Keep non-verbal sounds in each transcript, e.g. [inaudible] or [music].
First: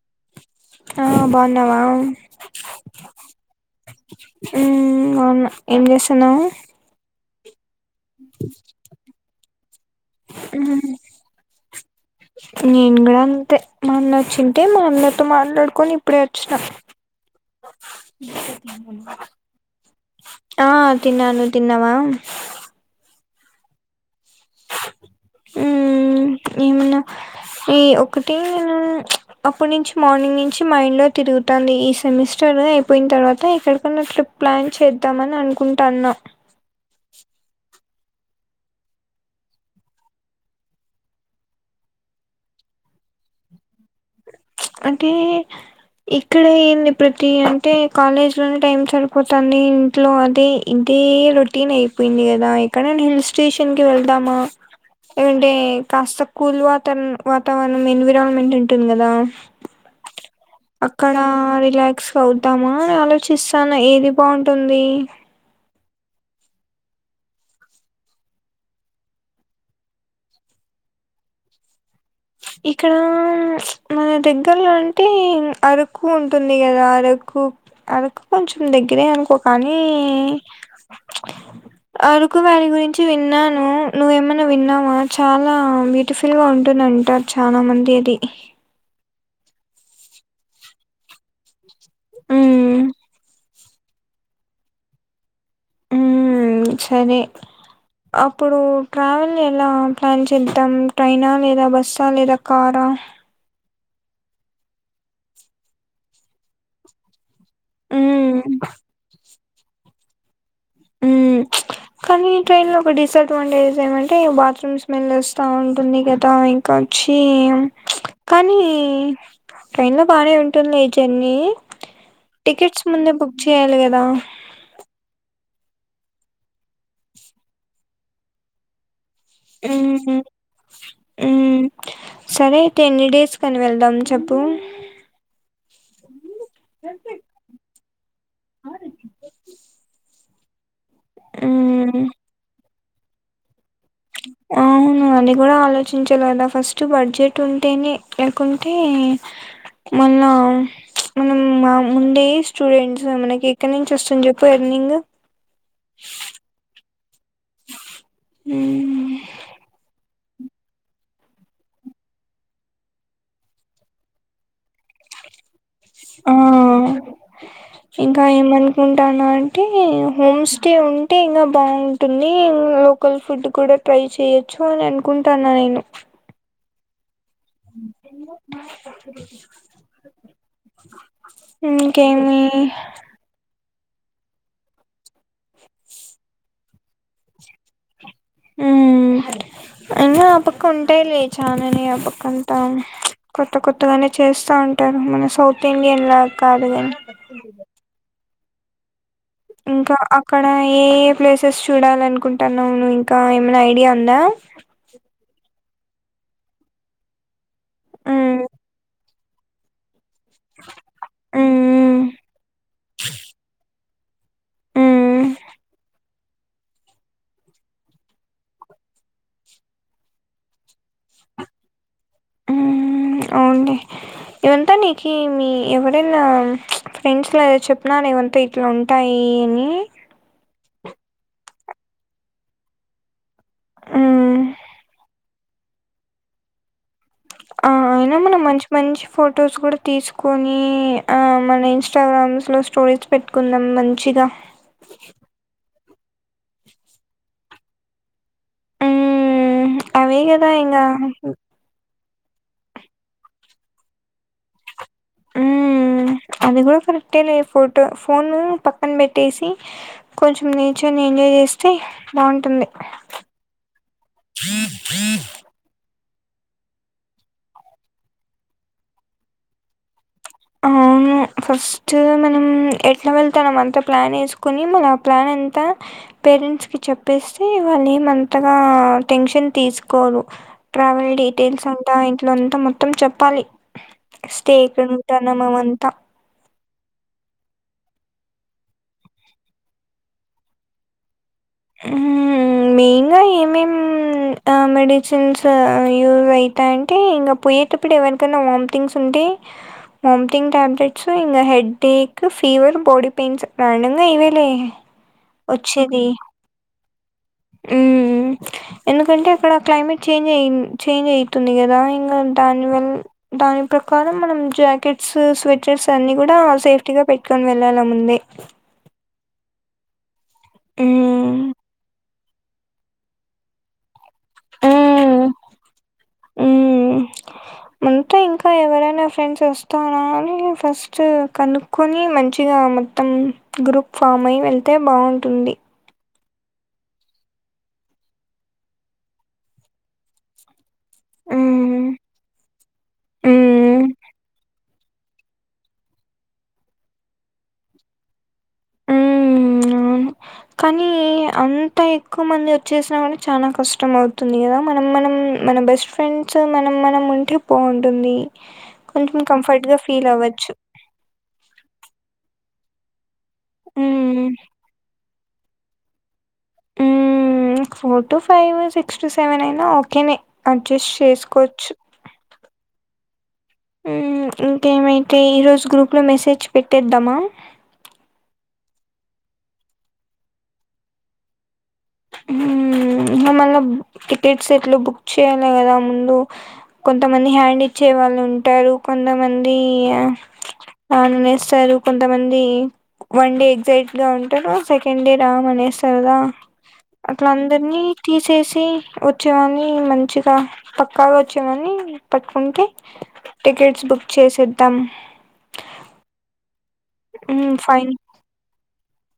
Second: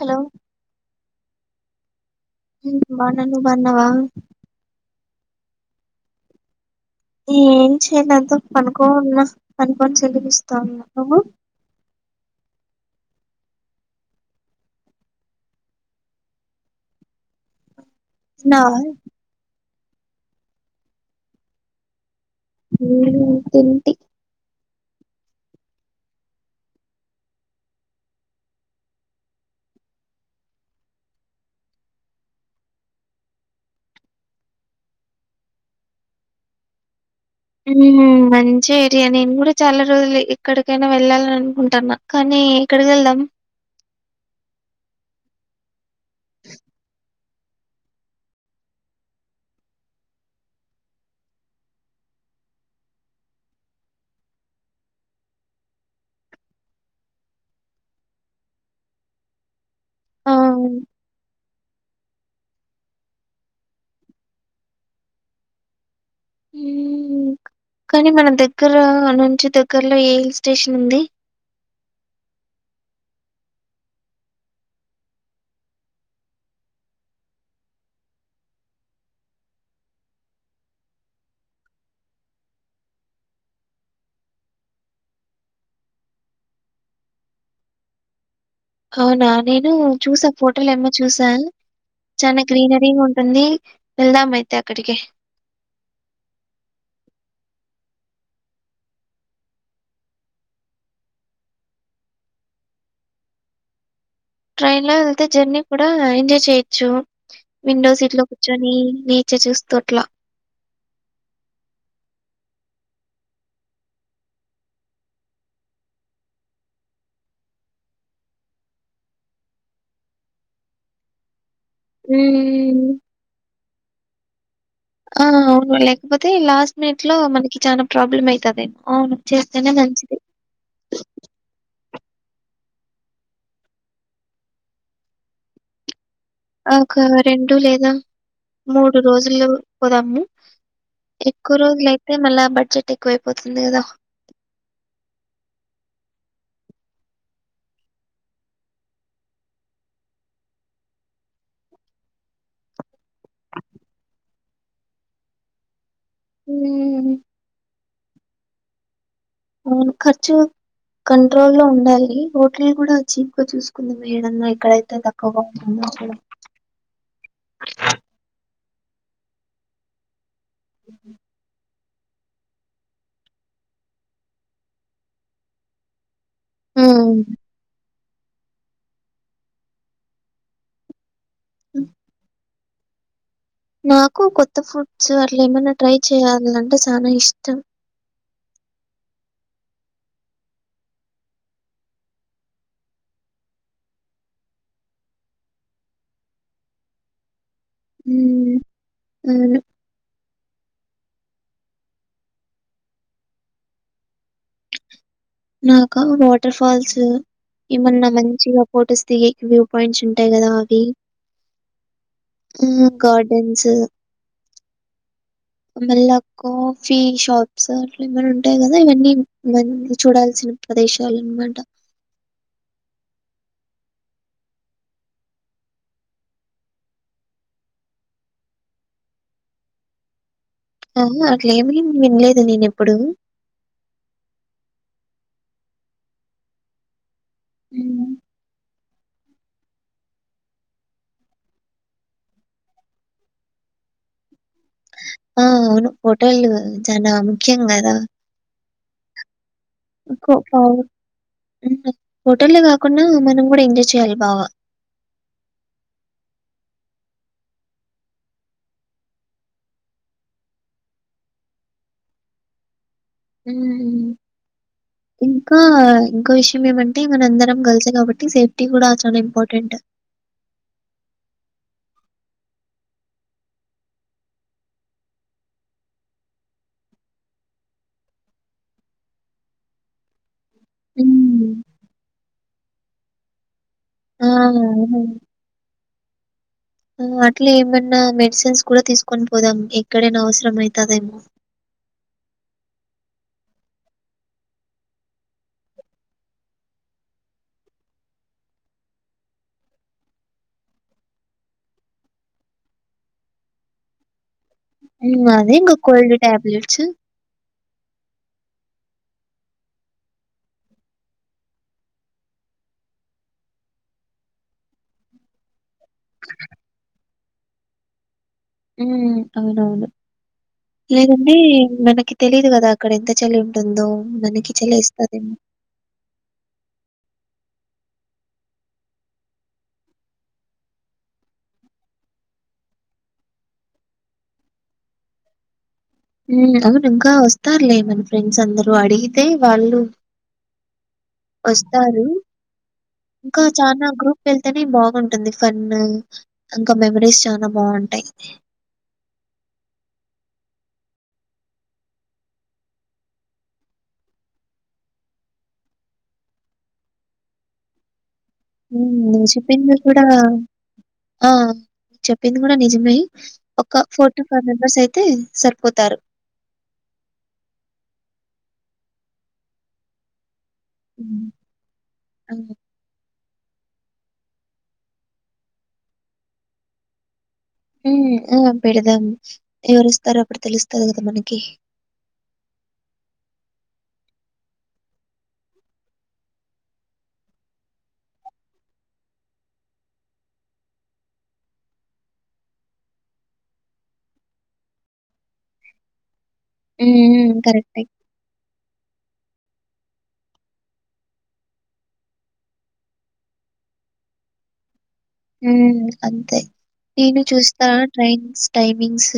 Hello ఆ బాగున్నావా బాన్నను నువ్బన్నవ అవు ఏం చేస్తున్నాము ఏం చేయలేంత పనుకోన్న పనుకోొని సెల్లుపిస్తా ఉమ్, ఉన్నా నేను కూడా అంతే మా అన్న వచ్చింటే మా అన్నతో మాట్లాడుకొని ఇప్పుడే వచ్చినా తిన్నావా ఆ తిన్నాను తిన్నవా ఉ హ్ తింటి ఉ ఏ మన్నా ఈ ఒకటి నే అప్పుటి నుంచి మార్నింగ్ నుంచి మైండ్ లో తిరుగుతుాంది ఈ సెమిస్టర్ అయిపోయిన తర్వాత ఎక్కడికన్నా ట్రిప్ ప్లాన్ చేద్దామని అనుకుంటాన్నా మంచి ఐడియా నే నేను కూడా చాలా రోజులు ఎక్కడికైనా వెళ్ళాలని అనుకుంటాన్నా కానీ ఎక్కడికి వెళ్దాం అంటే ఇక్కడ ఏంది ప్రతి అంటే కాలేజ్ లోనే టైమ్ సరిపోతుంది ఇంట్లో అదే ఇంటి అదే రొటీన్ అయిపోయింది కదా ఎక్కడేను హిల్ స్టేషన్ కి వెళ్తామా ఏంటే కాస్త కూల్ వాతరణ వాతావరణం ఎన్విరాన్మెంట్ ఉంటుంది కదా ఆ అక్కడా రిలాక్స్ అవుదామా ఆలోచిస్తాను ఏది బాగుంటుంది మ్ కానీ మన దగ్గర నుంచి దగ్గరలో ఏ హిల్ స్టేషన్ ఉంది ఇక్కడ మన దగ్గరలో అంటే అరకు ఉంటుంది కదా అరకు అరకు కొంచెం దగ్గరే అనుకో కానీ అరుకు వ్యాలి గురించి విన్నాను నువ్వేమైన్నా విన్నావా చాలా బ్యూటిఫుల్ గా ఉంటుంద అంటారు చాలా మంది అది అవునా నేను చూసా ఫోటోలు ఏమో చూసా చనా మ్మ్ గ్రీనరీ ఉంటుంది ఎల్దాం అయితే అక్కడికి మ్ సరే అప్పుడు ట్రావెల్ ఎలా ప్లాన్ చేద్దాం ట్రైనా లేదా బస్సా లేదా కారా ఆ ట్రైన్ లో వెళ్తే జర్నీ కూడా ఎంజాయ్ చేయ్యొచ్చు విండో సీట్ లో మ్మ్ కూర్చొని ఇచ్చ చూస్తూట్లా ఉ కానీ ట్రైన్ లో ఒక డిసడ్వాంటేజ్ ఏమంటే బాత్రూమ్ స్మెల్ వస్తా ఉంటుంది కదా ఇంకా కొచ్చి కానీ ట్రైన్లో బానే ఉంటుంది ఈ జర్నీ టికెట్స్ మ్మ్. ముందే బుక్ చేయాలి కదా ఆ అవును లేకపోతే లాస్ట్ మినిట్ లో మనకి చనాా ప్రాబ్లమ్ అవుతది అవును చేస్తానే మంచిది మ్మ్ మ్మ్ సరే అయితే ఎన్ని డేస్ కని వెళ్దాం చెప్పు ఒక రెండు లేదా మూడు రోజులు పోదామ్ము ఎక్కువ మ్మ్ రోజులయితే మళ్ళా బడ్జెట్ ఎక్కువైపోతుంది కదా [inaudible] అవును అది కూడా ఆలోచించలే కదా ఫస్ట్ బడ్జెట్ ఉంటేనే లేకుంటే మల్ల మనం ముందే స్టూడెంట్ మనకి ఎక్కడి నుంచి వస్తుంది చెప్పు ఎారు నింగ్ మ్ మ్ అవునుఖర్చు కంట్రోల్ లో ఉండాలి హోటల్ కూడా చీప్ గా చూసుకుందాం మేడన్నా ఎక్కడైతే తక్కువగా ఉంటుందో అక్కడ ఆ ఇంకా ఏమనుకుంటాను అంటే హోమ్స్ ఉంటే ఇంకా బాగు తిని లోకల్ ఫుడ్ కూడా ట్రై చేయొచ్చు అని అనుకుంటాను నేను మ్ [inaudible] ఇంకేమి నాకు కొత్త ఫుడ్స్ అట్ల ఏమైనా ట్రై చేయాలంటే చాలా ఇష్టం ఆ అయినా ఆ పక్క ఉంటాయిలే చాననే ఆ పక్కంతా కొత్త కొత్తగానే చేస్తా ఉంటారు మన సౌత్ ఇండియన్ లా కాదు కాని మ్మ్. అవును ఇంకా అక్కడ ఏ ఏ ప్లేసెస్ చూడాల అనుకుంటున్నావు నువవు ఇంకా ఏమైనా ఐడియా అందా చె నాకా వాటర్ ఫాల్స్ ఏమన్నా మ్మ్ మంచిగా ఫొటోస్ దిగ వ్యూ పాయింట్స్ ఉంట ట్ట కదా అవి మ్మ్ గార్డెన్స్ ఉమ్ మళ్ళా కాఫీ షాప్స్ అలా ఏమనా ఉంటాయి కదా ఇవన్నీ మ చూడాల్సిన ప్రదేశాలేట ఉ అవుడి ఇవంతా నీకు మీ ఎవరైనా ఫ్రెండ్స్లో చెప్న ఏమంతా ఇట్లా ఉంటాయి అని ఆ అట్లే ఏమి వినలేదు నేను ఎప్పుడు ఆ ఆ హ్మ్. అయినా మనం మంచి మంచి ఫొటోస్ కూడా తీసుకొని ఆ మన ఇంస్టాగ్రామ్స్ లో స్టోరీస్ పెట్టుకుందాం మంచిగా ఆ అవును హోటలు చాలా ముఖ్యం కదా మ్మ్ అవే కదా ఇంగా హోటల్లో కాకుండా మనం కూడా ఎంజాయ్ చేయాలి బాగా ఆ అది కూడా కరె పోను పక్కం పెట్టేసి కొంచెం నేచర్ ఎంజాయ్ చేస్తే బాగుంటుంది ఇంకా ఇంకో విషయం ఏమంటే మన అందరం కలిసు కాబట్టి సేఫ్టీ కూడా చాలా ఇంపార్టెంట్ అవును ఫస్ట్ మనం ఎట్లా వెళ్తానం అంతా ప్లాన్ వేసుకుని మళ్న ఆ ప్లాన్ అ పేరెంట్ క చెప్పేస్తే వాళ్ళు ఏంతగా టెన్షన్ తీసుకోరు ట్రావెల్ హ్మ్. డీటెయిల్స్ ఉంటా ఇంట్లో అంతా మొత్తం చెప్పాలి ఆ స్టే అవును టనమమంత ఇట్లా ఏమైన్నా మెడిసిన్స్ కూడా తీసుకొని పోదాం ఎక్కడైనా అవసరం అవుతుందేమో మెయిన్గా ఏమేం మెడిసిన్స్ యూస్ అవుతా అంటే ఇంకా పోయేటప్పుడు ఎవరికైనా వామ్థంగ్స్ ఉంటే అ మామ్టింగ్ ట్యాబ్లెట్స్ ఇ headache fever body pains రానుంగా ఇవేలే అదే ఇంగ వచ్చేది కోల్డ్ ట్యాబ్లెట్స్ మ్మ్. ఎందుకంటే అక్కడ క్లైమేట్ చేంజ్ అయి చేంజ్ అయితుంది కదా ఇంకా దానివల్ల దాని ప్ర కారం మనం జాకెట్స్ స్వెటర్స్ అన్ని కూడా సేఫ్టీ గా పెట్టుకొని వెళ్ళాలముంది ఉ అవునవును లేదండి మ్మ్. మనకి తెలీదు కదా అక్కడ ఎంత చల్లి ఉంటుందో మనకి చెలి మ్మ్. ఇస్తదేమో ముంత ఇంకా ఎవరైనా ఫ్రెండ్స్ వస్తారని ఫస్ట్ కనుక్కొని మంచిగా మొత్తం గ్రూప్ ఫామ్ అయి వెళ్తే బాగుంటుంది అవును ఇంకా వస్తారులే మన ఫ్రెండ్స్ అందరుూ అడిగితే వాళ్ళు మ్మ్. వస్తారు ఇంకా మ్మ్. చనా గ్రూప్ వెళ్తేనే బాగుంటుంది ఫన్ ఇంకా మెమరీస్ చాల బాగుంటంది ఉంటాయి అ అవును కానీ అంత ఎక్కువ మంది వచ్చేసినా కూడా చాలా కష్టం అవుతుంది కదా మనం మనం మన బెస్ట్ ఫ్రెండ్స్ మనం మనం ఉంటే పోగుంటుంది నేను చెప్పింది కూడా అవ్వచ్చు. ఆ చెప్పింది కూడా నిజమే ఒక ఫోర్ టు హ్మ్. ఫైవ్ మెంబర్స్ అయితే సరిపోతారు four to five six to seven అయినా ఓకేనే అడ్జస్ట్ హ్మ్. చేసుకోవచ్చు అవును. ఇంకేమైతే ఈరోజు గ్రూప్ లో మెసేజ్ పెట్టేద్దామా ఉ ఆ పెడదాం ఎవరు వస్తారో అప్పుడు తెలుస్తది కదా మనకి హ ఇంకా మళ్ళ టికెట్స్ ఎట్లు బుక్ చేయాలి కదా ముందు కొంతమంది హ్యాండ్ ఇచ్చే వాళ్ళు ఉంటారు కొంతమంది రానునేస్తారు కొంతమంది వన్ డే ఎగ్జైట్ గా ఉంటారు సెకండ్ డే రామ్ అనేస్తారుదా హ్మ్. అట్లా హ్మ్. అందరినీ కరెక్టే. తీసేసి వచ్చే కాని మంచిగా పక్కాగా వచ్చే కాని పట్టుకుంటే టికెట్స్ బుక్ చే చేసేద్దాం అంతే నేను ఉమ్ చూస్తా ఫైన్ ట్రైన్స్ టైమింగ్స్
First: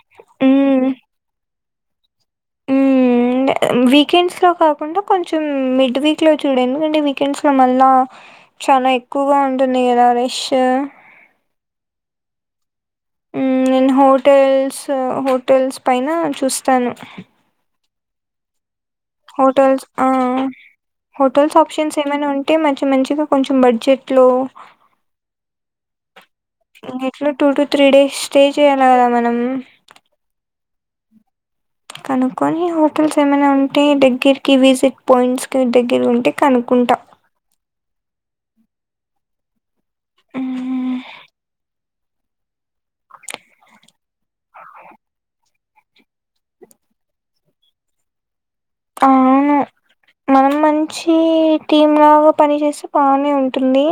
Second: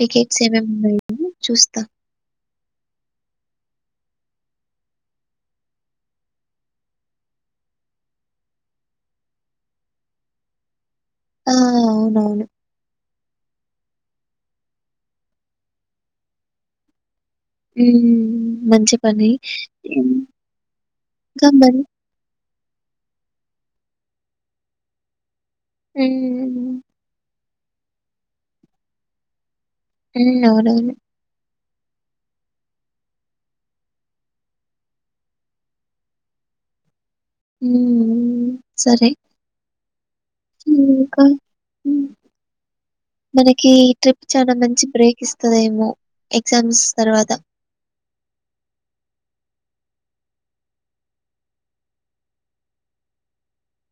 టికెట్స్ ఏం ఏం ఉన్నాయో చూస్తా మ్మ్ అండ్ వీకెండ్స్లో కాకుండా కొంచెం మిడ్ వీక్లో చూడం ఎందుకంటే వీకెండ్స్లో మళ్ళీ చాలా ఎక్కువగా ఉంటుంది కదా రేష్ ఆ అవున నేను హోటల్స్ హోటల్స్ పైన చూస్తాను మంచి పని. హోటల్స్ ఆ హ్మ్. ఇంకా హోటల్స్ మరి ఆప్షన్స్ ఏమైనా ఉంటా తే మంచి మంచిగా కొంచం బడ్జెట్ లో హ్మ్. Two to three days stay చేయాలి కదా మనం ఉ అవును కనుక్కొని హోటల్స్ ఏమైనా ఉంటే దగ్గరకి విజిట్ పాయింట్స్ కి దగ్గర ఉంటే కనుక్ కుంట సరే మ్మ్. ఇంక మనకి ట్రిప్ చాలా మంచి బ్రేక్ ఇస్తుందేమో ఎగ్జామ్స్ తర్వాత ఆఅవును మనం మంచి టీం లాగా పని చేస్తే బాగానే ఉంటుంది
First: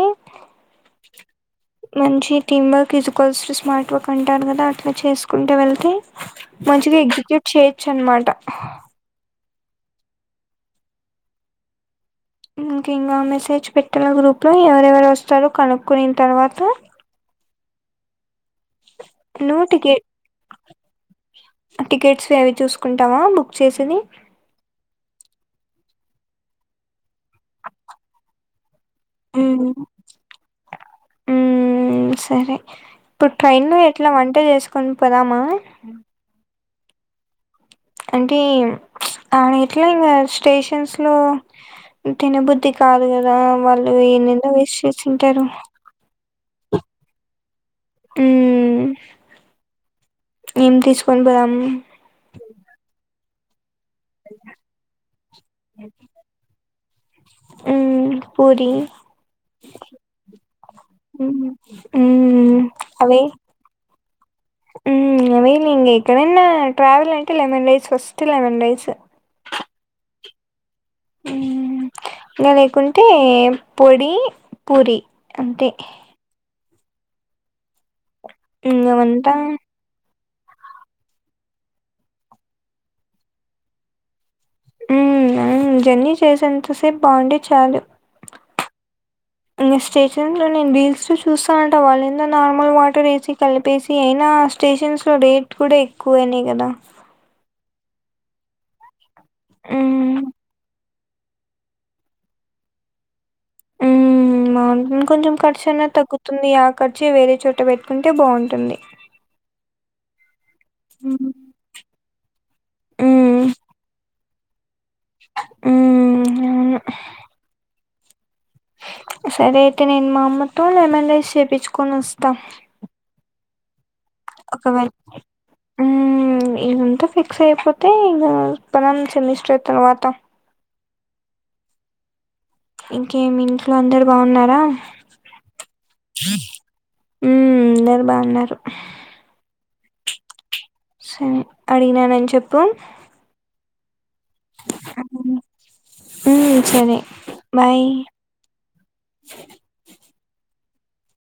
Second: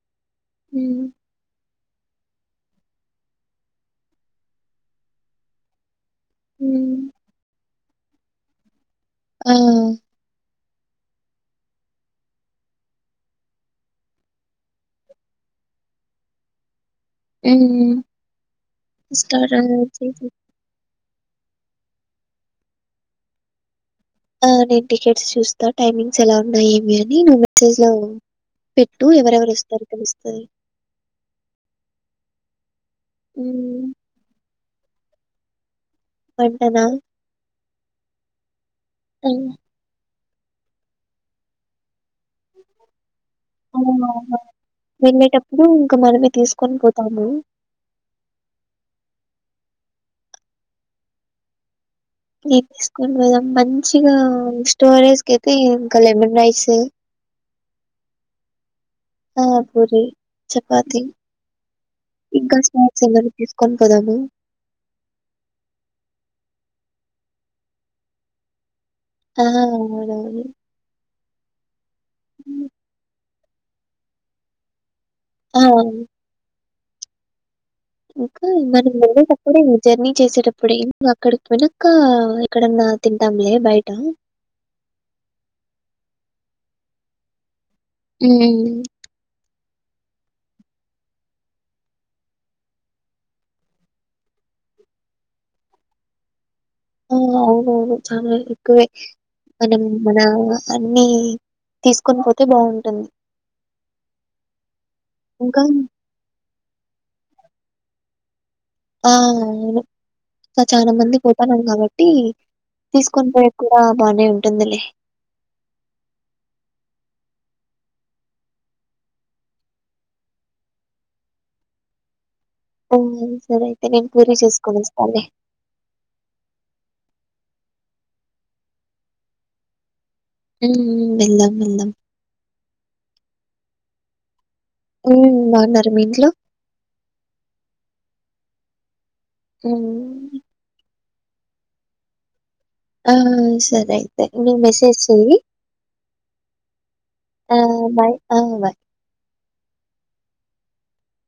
హుమ్ మంచి team work is equal to smart work అంటారు కదా అట్లా చేసుకుంటే వెళ్తే హ్మ్. మంచిగా ఎగ్జిక్యూట్ చేయొచ్చు అనమాట ఆ ఇంక ఇంకా మెసేజ్ పెట్టాల గ్రూప్ లో ఎవరెవరు వస్తారో కనుక్కున తర్వాత అవును వస్తారా నువ్వు టికెట్ టికెట్స్ ఏవి చూసుకుంటావా బుక్ చేసిది ఆ నేను టికెట్స్ చూస్తా టైమింగ్స్ ఎలా ఉన్నాయ ఏమి అని నువ్వు మెసేజ్ లో పెట్టు ఎవరెవరు ఉమ్ వస్తారో తెలుస్తది సరే ఇప్పుడు ట్రైన్ హ్మ్. ఎట్లా వంట చేసుకుని పోదామా పెంటనా అంటే ఆన ఎట్లా ఇంకా స్టేషన్స్ లో తినబుద్ధి కాదు కదా వాళ్ళు ఏందేందో వేస్ట్ చేసింటారు వెళ్లేటప్పుడు ఇంకా మనమే తీసుకొని పోతాము హ ఏం తీసుకొని పోదాం ఏం తీసుకొని పోదాం? మంచిగా స్టోరేజ్కి అయితే ఇంకా లెమన్ రైస్ ఉ పూరి ఆ పూరి చపాతి ఉమ్ మ్మ్. ఇంకా స్నాక్స్ ఎమ తీసుకొని పోదాము అవేలి ఇం ఇక్కడనా ట్రావెల్ అంటే lemon rice first lemon rice ఆ ఇంకా హ్మ్. లేకుంటే పొడి పూరి ఆ! అంతే ఇంకా ఉమ్, మనం ఏమంటా లేడేటప్పుడే మీ జర్నీ చేసేటప్పుడు ను అక్కడికి వెనక ఇక్కడన్నా తింటాంలే బయట ఉ జర్నీ చేసేంత సేపు బాగుండే చాలు అ ఇంకా స్టేషన్స్ లో నేను రీల్స్ త చూస్తానంట వాళ్ళుందో నార్మల్ వాటర్ వేసి కలిపేసి అయినా స్టేషన్స్లో రేట్ కూడా ఎక్కువయినాయి కదా ఆ అవునవును చాలా ఎక్కువే మనం మన హ్మ్. అన్ని తీసుకొని పోతే బాగుంటుంది ఉ బాగుంటు కొంచెం ఇంకా ఖర్చు అయి తగ్గుతుంది ఆ ఖర్చే వేరే చోట పెట్టుకుంటే బాగుంటుంది ఆ సో చాలా మంది హ్మ్. పోతున్నాం కాబట్టి తీసుకొని పోయది కూడా బానే ఉంటుందిలే ఉ సరే అయితే నేను మా అమ్మతోలమన్ఐస్ చేయించుకొని వస్తా ఓ సరే నేను పూరి ఒకవేళ చేసుకొనొస్తాలే. ఇదింటా ఫిక్ స అయిపోతే ఇం పదం సెమిస్టర్ తర్వాత వెళ్దం వెల్ందం ఇంకేమి ఇంట్లో అందరు బాగున్నారా హ్మ్. బావున్నారా మీ ఇంట్లో? ఉ అందరు బాగున్నారు అ సరే అడిగిననని చెప్ ఆ సర అయితే మీ మెసేజ్ చేయి మ్మ్ సరే ఆ బాయ్ ఆ బాయ్